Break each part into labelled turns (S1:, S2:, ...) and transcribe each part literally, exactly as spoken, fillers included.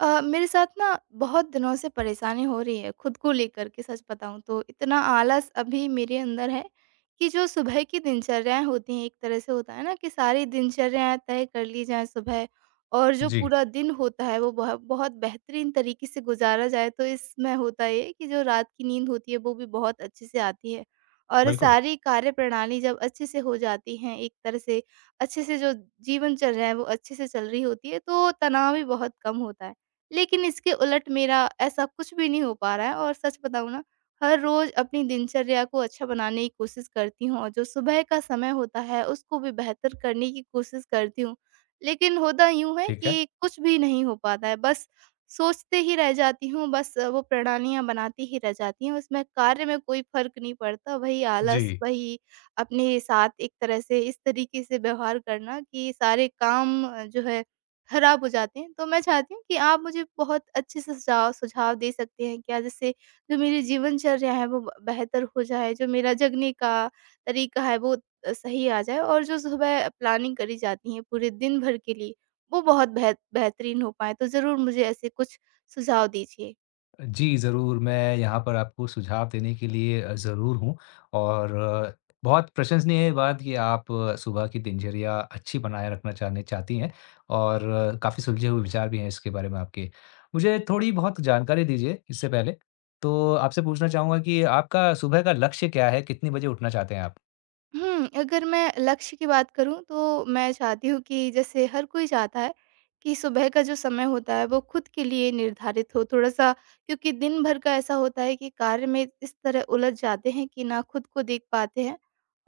S1: अ, मेरे साथ ना बहुत दिनों से परेशानी हो रही है खुद को लेकर के। सच बताऊँ तो इतना आलस अभी मेरे अंदर है कि जो सुबह की दिनचर्याएँ होती हैं, एक तरह से होता है ना, कि सारी दिनचर्याएँ तय कर ली जाएँ सुबह, और जो
S2: जी,
S1: पूरा दिन होता है वो बहुत बहुत बेहतरीन तरीके से गुजारा जाए। तो इसमें होता ये है कि जो रात की नींद होती है वो भी बहुत अच्छे से आती है, और
S2: बिल्कुल,
S1: सारी कार्य प्रणाली जब अच्छे से हो जाती हैं एक तरह से, अच्छे से जो जीवन चल रहा है वो अच्छे से चल रही होती है, तो तनाव भी बहुत कम होता है। लेकिन इसके उलट मेरा ऐसा कुछ भी नहीं हो पा रहा है, और सच बताऊँ ना, हर रोज़ अपनी दिनचर्या को अच्छा बनाने की कोशिश करती हूँ और जो सुबह का समय होता है, उसको भी बेहतर करने की कोशिश करती हूँ। लेकिन होता यूँ है
S2: ठीक है।
S1: कि कुछ भी नहीं हो पाता है। बस सोचते ही रह जाती हूँ, बस वो प्रणालियाँ बनाती ही रह जाती हूँ, उसमें कार्य में कोई फ़र्क नहीं पड़ता। वही आलस,
S2: जी,
S1: वही अपने साथ एक तरह से इस तरीके से व्यवहार करना कि सारे काम जो है खराब हो जाते हैं। तो मैं चाहती हूँ कि आप मुझे बहुत अच्छे से सुझाव सुझाव दे सकते हैं क्या, जिससे जो मेरी जीवनचर्या है वो ब बेहतर हो जाए, जो मेरा जगने का तरीका है वो अ, सही आ जाए, और जो सुबह प्लानिंग करी जाती है पूरे दिन भर के लिए, वो बहुत बेह बेहतरीन हो पाए। तो ज़रूर मुझे ऐसे कुछ सुझाव दीजिए।
S2: जी, ज़रूर मैं यहाँ पर आपको सुझाव देने के लिए अ, ज़रूर हूँ, और अ, बहुत प्रशंसनीय बात कि आप अ, सुबह की दिनचर्या अच्छी बनाए रखना चाहने चाहती हैं, और काफ़ी सुलझे हुए विचार भी हैं इसके बारे में आपके। मुझे थोड़ी बहुत जानकारी दीजिए इससे पहले, तो आपसे पूछना चाहूँगा कि आपका सुबह का लक्ष्य क्या है? कितने बजे उठना चाहते हैं आप?
S1: हुँ, अगर मैं लक्ष्य की बात करूँ तो मैं चाहती हूँ कि, जैसे हर कोई चाहता है कि सुबह का जो समय होता है वो खुद के लिए निर्धारित हो थोड़ा-सा, क्योंकि दिन भर का ऐसा होता है कि कार्य में इस तरह उलझ जाते हैं कि ना खुद को देख पाते हैं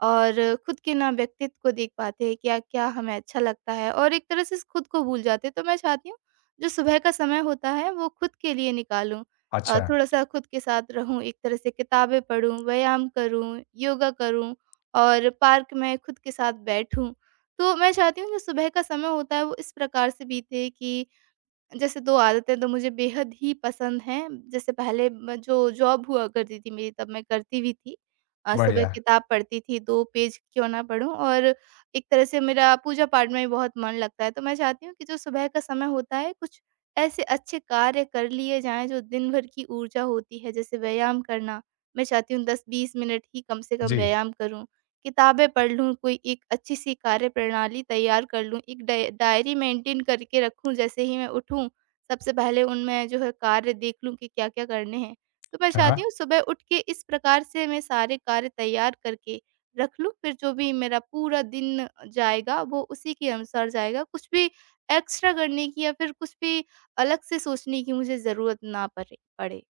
S1: और खुद के ना व्यक्तित्व को देख पाते हैं, क्या-क्या हमें अच्छा लगता है, और एक तरह से खुद को भूल जाते हैं। तो मैं चाहती हूँ जो सुबह का समय होता है वो खुद के लिए निकालूँ, अ,
S2: अच्छा।
S1: थोड़ा-सा खुद के साथ रहूँ, एक तरह से किताबें पढूँ, व्यायाम करूँ, योगा करूँ, और पार्क में खुद के साथ बैठूँ। तो मैं चाहती हूँ जो सुबह का समय होता है वो इस प्रकार से बीते कि, जैसे दो आदतें तो मुझे बेहद ही पसंद हैं। जैसे पहले म जो जॉब हुआ करती थी मेरी, तब मैं करती भी थी। अ, सुबह
S2: बढ़िया।
S1: किताब पढ़ती थी, दो पेज क्यों ना पढूँ, और एक तरह से मेरा पूजा-पाठ में भी बहुत मन लगता है। तो मैं चाहती हूँ कि जो सुबह का समय होता है कुछ ऐसे अच्छे कार्य कर लिए जाएँ, जो दिन भर की ऊर्जा होती है, जैसे व्यायाम करना। मैं चाहती हूँ दस बीस मिनट ही कम से कम
S2: जी।
S1: व्यायाम करूँ, किताबें पढ़ लूँ, कोई एक अच्छी-सी कार्यप्रणाली तैयार कर लूँ, एक डाय डायरी मेंटेन करके रखूँ, जैसे ही मैं उठूँ, सबसे पहले उनमें जो है कार्य देख लूँ कि क्या-क्या करने हैं। तो मैं
S2: हाँ,
S1: चाहती
S2: हाँ।
S1: हूँ सुबह उठ के इस प्रकार से मैं सारे कार्य तैयार करके रख लूँ, फिर जो भी मेरा पूरा दिन जाएगा वो उसी के अनुसार जाएगा, कुछ भी एक्स्ट्रा करने की या फिर कुछ भी अलग से सोचने की मुझे ज़रूरत ना पड़े पड़े।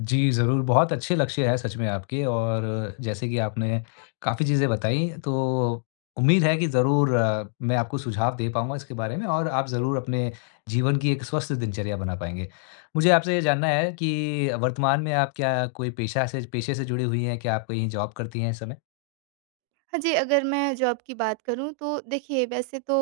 S2: जी, ज़रूर, बहुत अच्छे लक्ष्य हैं सच में आपके, और जैसे कि आपने काफ़ी चीज़ें बताई, तो उम्मीद है कि ज़रूर अ, मैं आपको सुझाव दे पाऊँगा इसके बारे में, और आप ज़रूर अपने जीवन की एक स्वस्थ दिनचर्या बना पाएँगे। मुझे आपसे ये जानना है कि वर्तमान में आप क्या कोई पेशा से पेशे से जुड़ी हुई हैं? क्या आप कहीं जॉब करती हैं इस समय?
S1: हाँ जी, अगर मैं जॉब की बात करूँ तो देखिए, वैसे तो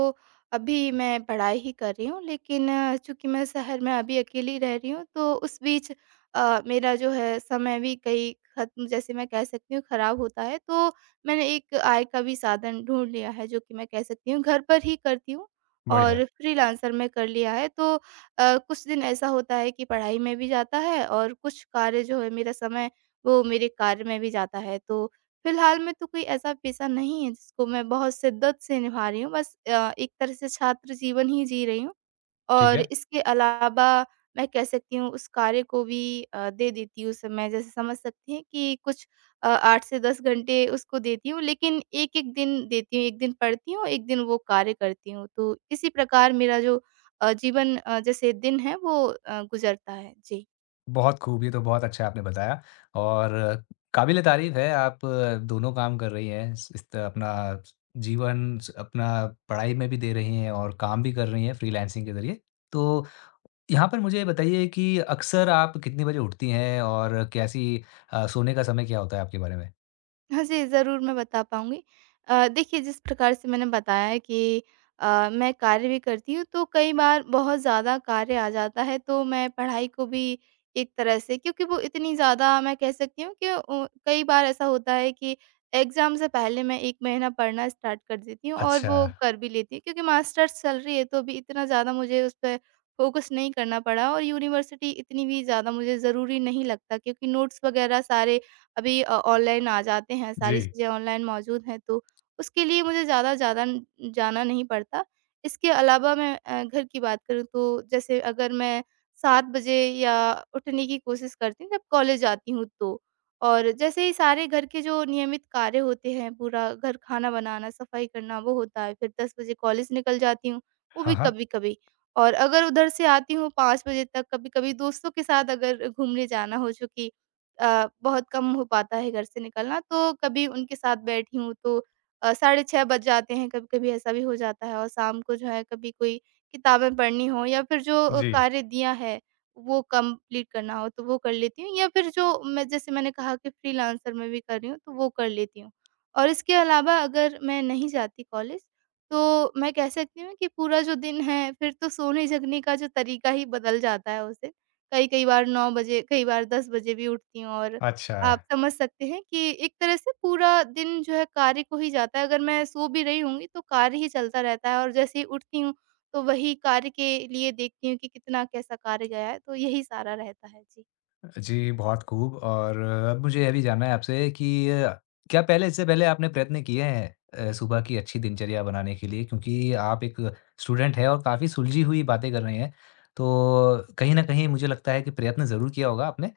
S1: अभी मैं पढ़ाई ही कर रही हूँ, लेकिन चूँकि मैं शहर में अभी अकेली रह रही हूँ, तो उस बीच अ, मेरा जो है समय भी कई ख़त्म, जैसे मैं कह सकती हूँ, ख़राब होता है। तो मैंने एक आय का भी साधन ढूँढ लिया है, जो कि मैं कह सकती हूँ घर पर ही करती हूँ और
S2: बढ़िया।
S1: फ्रीलांसर में कर लिया है। तो अ, कुछ दिन ऐसा होता है कि पढ़ाई में भी जाता है, और कुछ कार्य जो है, मेरा समय वो मेरे कार्य में भी जाता है। तो फिलहाल में तो कोई ऐसा पेशा नहीं है जिसको मैं बहुत शिद्दत से निभा रही हूँ। बस अ, एक तरह से छात्र जीवन ही जी रही हूँ,
S2: ठीक
S1: और
S2: है।
S1: इसके अलावा मैं कह सकती हूँ उस कार्य को भी अ, दे देती हूँ समय। जैसे समझ सकती हैं कि कुछ अ, आठ से दस घंटे उसको देती हूँ, लेकिन एक एक दिन देती हूँ। एक दिन पढ़ती हूँ, एक दिन वो कार्य करती हूँ। तो इसी प्रकार मेरा जो अ, जीवन अ, जैसे दिन है वो अ, गुज़रता है। जी।
S2: बहुत खूब, ये तो बहुत अच्छा आपने बताया, और काबिल-ए-तारीफ़ है, आप अ, दोनों काम कर रही हैं। स इस त अपना जीवन स अपना पढ़ाई में भी दे रही हैं और काम भी कर रही हैं फ्रीलांसिंग के ज़रिए। तो यहाँ पर मुझे ये बताइए कि अक्सर आप कितने बजे उठती हैं और कैसी अ, सोने का समय क्या होता है आपके बारे में?
S1: हाँ जी, ज़रूर मैं बता पाऊँगी। अ, देखिए, जिस प्रकार से मैंने बताया कि अ, मैं कार्य भी करती हूँ, तो कई बार बहुत ज़्यादा कार्य आ जाता है, तो मैं पढ़ाई को भी एक तरह से, क्योंकि वो इतनी ज़्यादा, मैं कह सकती हूँ कि अ, कई बार ऐसा होता है कि एग्ज़ाम से पहले मैं एक महीना पढ़ना स्टार्ट कर देती हूँ, और
S2: अच्छा।
S1: वो कर भी लेती हूँ, क्योंकि मास्टर्स चल रही है तो अभी इतना ज़्यादा मुझे उस पे फ़ोकस नहीं करना पड़ा, और यूनिवर्सिटी इतनी भी ज़्यादा मुझे ज़रूरी नहीं लगता, क्योंकि नोट्स वग़ैरह सारे अभी अ, ऑनलाइन आ जाते हैं,
S2: जी।
S1: सारी चीज़ें ऑनलाइन मौजूद हैं, तो उसके लिए मुझे ज़्यादा ज़्यादा न जाना नहीं पड़ता। इसके अलावा मैं अ, घर की बात करूँ तो, जैसे अगर मैं सात बजे या उठने की कोशिश करती हूँ जब कॉलेज जाती हूँ तो। और जैसे ही सारे घर के जो नियमित कार्य होते हैं, पूरा घर, खाना बनाना, सफाई करना, वो होता है, फिर दस बजे कॉलेज निकल जाती हूँ, वो भी
S2: हाँ, हाँ।
S1: कभी-कभी। और अगर उधर से आती हूँ पाँच बजे तक, कभी-कभी दोस्तों के साथ अगर घूमने जाना हो, चूँकि अ, बहुत कम हो पाता है घर से निकलना, तो कभी उनके साथ बैठी हूँ तो अ, साढ़े छह बज जाते हैं, कभी-कभी ऐसा भी हो जाता है। और शाम को जो है कभी कोई किताबें पढ़नी हो, या फिर जो अ,
S2: जी।
S1: कार्य दिया है, वो कंप्लीट करना हो, तो वो कर लेती हूँ, या फिर जो मैं, जैसे मैंने कहा कि फ्रीलांसर में भी कर रही हूँ, तो वो कर लेती हूँ। और इसके अलावा अगर मैं नहीं जाती कॉलेज, तो मैं कह सकती हूँ कि पूरा जो दिन है, फिर तो सोने-जगने का जो तरीका ही बदल जाता है उस दिन। कई कई बार नौ बजे, कई बार दस बजे भी उठती हूँ, और
S2: अच्छा।
S1: आप समझ सकते हैं कि एक तरह से पूरा दिन जो है कार्य को ही जाता है। अगर मैं सो भी रही होंगी तो कार्य ही चलता रहता है, और जैसे ही उठती हूँ, तो वही कार्य के लिए देखती हूँ कि कितना कैसा कार्य गया है, तो यही सारा रहता है। जी।
S2: जी, बहुत खूब। और अब मुझे यह भी जानना है आपसे कि अ, क्या पहले इससे पहले आपने प्रयत्न किए हैं अ, सुबह की अच्छी दिनचर्या बनाने के लिए? क्योंकि आप एक स्टूडेंट हैं और काफ़ी सुलझी हुई बातें कर रहे हैं। तो कहीं न कहीं मुझे लगता है कि प्रयत्न ज़रूर किया होगा आपने,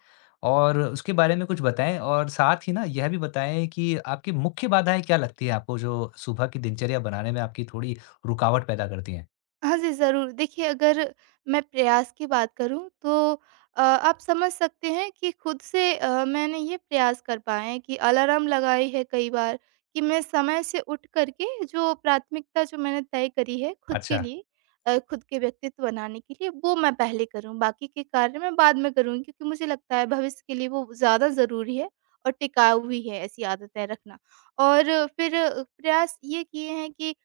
S2: और उसके बारे में कुछ बताएँ, और साथ ही ना यह भी बताएँ कि आपकी मुख्य बाधाएँ क्या लगती हैं आपको जो सुबह की दिनचर्या बनाने में आपकी थोड़ी रुकावट पैदा करती हैं?
S1: हाँ जी, ज़रूर। देखिए, अगर मैं प्रयास की बात करूँ तो अ, आप समझ सकते हैं कि खुद से अ, मैंने ये प्रयास कर पाए हैं कि अलार्म लगाई है कई बार, कि मैं समय से उठ कर के जो प्राथमिकता जो मैंने तय करी है खुद के
S2: अच्छा।
S1: लिए, अ, खुद के व्यक्तित्व बनाने के लिए, वो मैं पहले करूँ। बाकी के कार्य मैं बाद में करूँगी, क्योंकि मुझे लगता है भविष्य के लिए वो ज़्यादा ज़रूरी है और टिकाऊ भी है ऐसी आदतें रखना। और फिर प्रयास ये किए हैं कि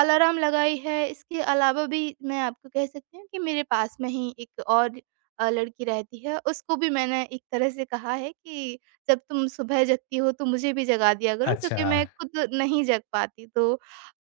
S1: अलार्म लगाई है, इसके अलावा भी मैं आपको कह सकती हूँ कि मेरे पास में ही एक और अ, लड़की रहती है, उसको भी मैंने एक तरह से कहा है कि जब तुम सुबह जगती हो तो मुझे भी जगा दिया करो,
S2: अच्छा,
S1: क्योंकि मैं खुद नहीं जग पाती। तो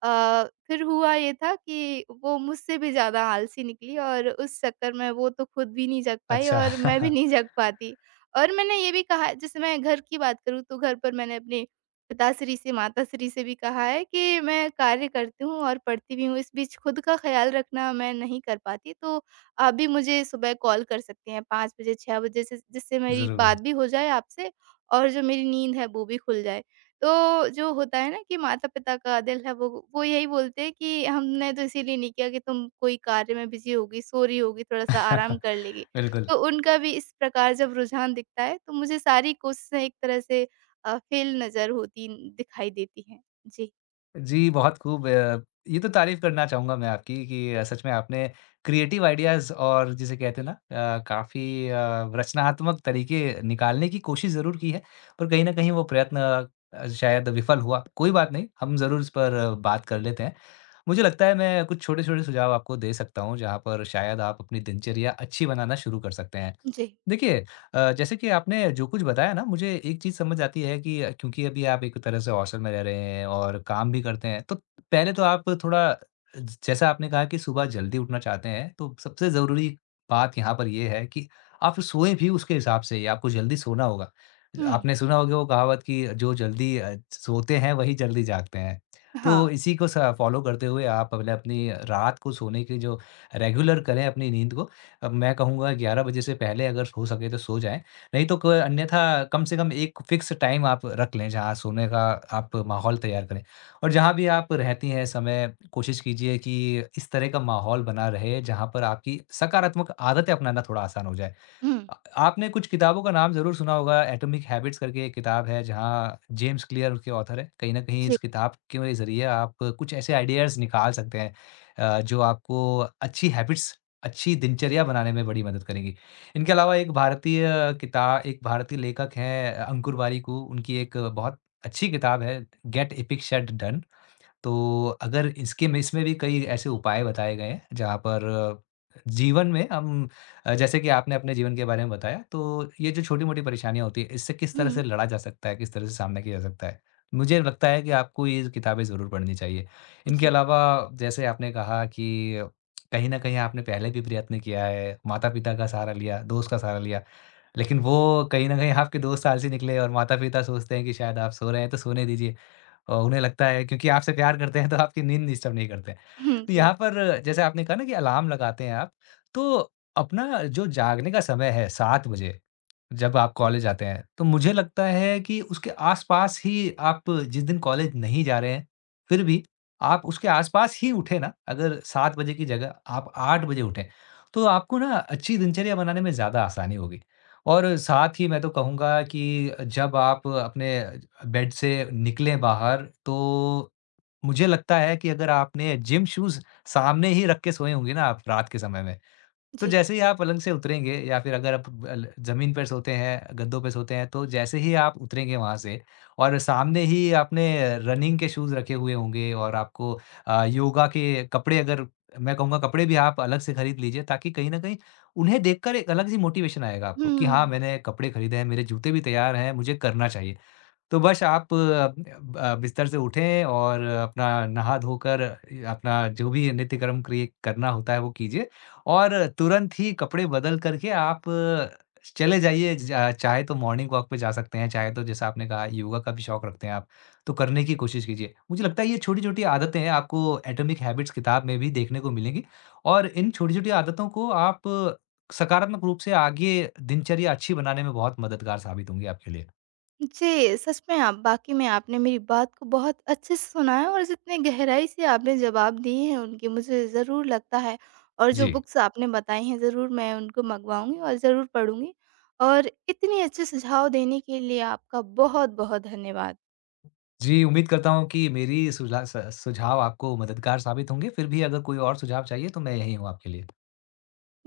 S1: अ, फिर हुआ ये था कि वो मुझसे भी ज़्यादा आलसी निकली, और उस चक्कर में वो तो खुद भी नहीं जग पाई
S2: अच्छा।
S1: और मैं भी नहीं जग पाती। और मैंने ये भी कहा, जैसे मैं घर की बात करूँ तो घर पर मैंने अपने पिताश्री से, माताश्री से भी कहा है कि मैं कार्य करती हूँ और पढ़ती भी हूँ, इस बीच खुद का ख़्याल रखना मैं नहीं कर पाती, तो आप भी मुझे सुबह कॉल कर सकते हैं पाँच बजे, छह बजे से, जिससे मेरी
S2: ज़रूर।
S1: बात भी हो जाए आपसे और जो मेरी नींद है वो भी खुल जाए। तो जो होता है ना कि माता-पिता का दिल है, वो वो यही बोलते हैं कि हमने तो इसीलिए नहीं किया कि तुम कोई कार्य में बिज़ी होगी, सो रही होगी, थोड़ा-सा आराम कर लेगी।
S2: बिल्कुल।
S1: तो उनका भी इस प्रकार जब रुझान दिखता है, तो मुझे सारी कोशिशें एक तरह से अ, फेल नज़र होती दिखाई देती हैं। जी,
S2: जी, बहुत खूब। अ, ये तो तारीफ़ करना चाहूँगा मैं आपकी कि अ, सच में आपने क्रिएटिव आइडियाज़ और जिसे कहते हैं ना, अ, काफ़ी अ, रचनात्मक तरीके निकालने की कोशिश ज़रूर की है, पर कहीं न कहीं वो प्रयत्न अ, शायद विफल हुआ। कोई बात नहीं, हम ज़रूर इस पर अ, बात कर लेते हैं। मुझे लगता है मैं कुछ छोटे-छोटे सुझाव आपको दे सकता हूँ, जहाँ पर शायद आप अपनी दिनचर्या अच्छी बनाना शुरू कर सकते हैं।
S1: जी।
S2: देखिए, अ, जैसे कि आपने जो कुछ बताया ना, मुझे एक चीज़ समझ आती है कि अ, क्योंकि अभी आप एक तरह से हॉस्टल में रह रहे हैं और काम भी करते हैं, तो पहले तो आप थोड़ा, ज जैसा आपने कहा कि सुबह जल्दी उठना चाहते हैं, तो सबसे ज़रूरी बात यहाँ पर ये है कि आप सोएँ भी उसके हिसाब से ही, आपको जल्दी सोना होगा।
S1: हुँ,
S2: आपने सुना होगा वो कहावत कि जो जल्दी अ, सोते हैं वही जल्दी जागते हैं। तो
S1: हाँ,
S2: इसी को स फॉलो करते हुए आप अपने अपनी रात को सोने की जो रेगुलर करें अपनी नींद को। अब मैं कहूँगा ग्यारह बजे से पहले अगर हो सके तो सो जाएँ, नहीं तो क अन्यथा कम से कम एक फ़िक्स टाइम आप रख लें, जहाँ सोने का आप माहौल तैयार करें। और जहाँ भी आप रहती हैं समय, कोशिश कीजिए कि इस तरह का माहौल बना रहे, जहाँ पर आपकी सकारात्मक आदतें अपनाना थोड़ा आसान हो जाए।
S1: हुँ,
S2: अ, आपने कुछ किताबों का नाम ज़रूर सुना होगा। एटॉमिक हैबिट्स करके एक किताब है, जहाँ जेम्स क्लियर उसके ऑथर हैं। कहीं न कहीं
S1: जी,
S2: इस किताब के ज़रिए आप कुछ ऐसे आइडियाज़ निकाल सकते हैं अ, जो आपको अच्छी हैबिट्स, अच्छी दिनचर्या बनाने में बड़ी मदद करेंगी। इनके अलावा एक भारतीय किता एक भारतीय लेखक हैं, अ, अंकुर वारिकू, उनकी एक बहुत अच्छी किताब है, गेट एपिक शिट डोन। तो अगर इसके में इसमें भी कई ऐसे उपाय बताए गए हैं जहाँ पर जीवन में हम, अ, जैसे कि आपने अपने जीवन के बारे में बताया, तो ये जो छोटी-मोटी परेशानियाँ होती है, इससे किस तरह
S1: हुँ,
S2: से लड़ा जा सकता है, किस तरह से सामना किया जा सकता है। मुझे लगता है कि आपको ये किताबें ज़रूर पढ़नी चाहिए। इनके
S1: जी,
S2: अलावा, जैसे आपने कहा कि कहीं न कहीं आपने पहले भी प्रयत्न किया है, माता-पिता का सहारा लिया, दोस्त का सहारा लिया। लेकिन वो कहीं न कहीं आपके दोस्त आलसी निकले और माता-पिता सोचते हैं कि शायद आप सो रहे हैं तो सोने दीजिए। अ, उन्हें लगता है क्योंकि आपसे प्यार करते हैं तो आपकी नींद डिस्टर्ब नहीं करते हैं।
S1: हुँ,
S2: तो
S1: जी,
S2: यहाँ पर जैसे आपने कहा ना कि अलार्म लगाते हैं आप, तो अपना जो जागने का समय है सात बजे जब आप कॉलेज आते हैं, तो मुझे लगता है कि उसके आस-पास ही, आप जिस दिन कॉलेज नहीं जा रहे हैं, फिर भी आप उसके आस-पास ही उठे ना, अगर सात बजे की जगह आप आठ बजे उठें, तो आपको ना अच्छी दिनचर्या बनाने में ज़्यादा आसानी होगी। और साथ ही मैं तो कहूँगा कि जब आप अपने बेड से निकलें बाहर, तो मुझे लगता है कि अगर आपने जिम शूज़ सामने ही रख के सोए होंगे ना आप रात के समय में, तो
S1: जी,
S2: जैसे ही आप पलंग से उतरेंगे, या फिर अगर आप अल ज़मीन पर सोते हैं, गद्दों पे सोते हैं, तो जैसे ही आप उतरेंगे वहाँ से, और सामने ही आपने रनिंग के शूज़ रखे हुए होंगे, और आपको अ, योगा के कपड़े, अगर मैं कहूँगा कपड़े भी आप अलग से खरीद लीजिए, ताकि कहीं न कहीं उन्हें देखकर एक अलग-सी मोटिवेशन आएगा
S1: हुँ।
S2: आपको कि हाँ, मैंने कपड़े खरीदे हैं, मेरे जूते भी तैयार हैं, मुझे करना चाहिए। तो बस आप अ, अ, बिस्तर से उठें और अपना नहा-धो कर अपना जो भी नित्य कर्म क्रिय करना होता है वो कीजिए, और तुरंत ही कपड़े बदल करके आप चले जाइए, ज चाहे तो मॉर्निंग वॉक पे जा सकते हैं, चाहे तो जैसा आपने कहा योगा का भी शौक रखते हैं आप, तो करने की कोशिश कीजिए। मुझे लगता है ये छोटी-छोटी आदतें हैं, आपको एटॉमिक हैबिट्स किताब में भी देखने को मिलेंगी, और इन छोटी-छोटी आदतों को आप सकारात्मक रूप से आगे दिनचर्या अच्छी बनाने में बहुत मददगार साबित होंगी आपके लिए।
S1: जी, सच में आप, वाक़ई में आपने मेरी बात को बहुत अच्छे से सुना है, और जितने गहराई से आपने जवाब दिए हैं उनके, मुझे ज़रूर लगता है, और जो
S2: जी।
S1: बुक्स आपने बताई हैं ज़रूर मैं उनको मँगवाऊँगी और ज़रूर पढ़ूँगी, और इतने अच्छे सुझाव देने के लिए आपका बहुत-बहुत धन्यवाद।
S2: जी, उम्मीद करता हूँ कि मेरी सुझा स सुझाव आपको मददगार साबित होंगे, फिर भी अगर कोई और सुझाव चाहिए तो मैं यहीं हूँ आपके लिए।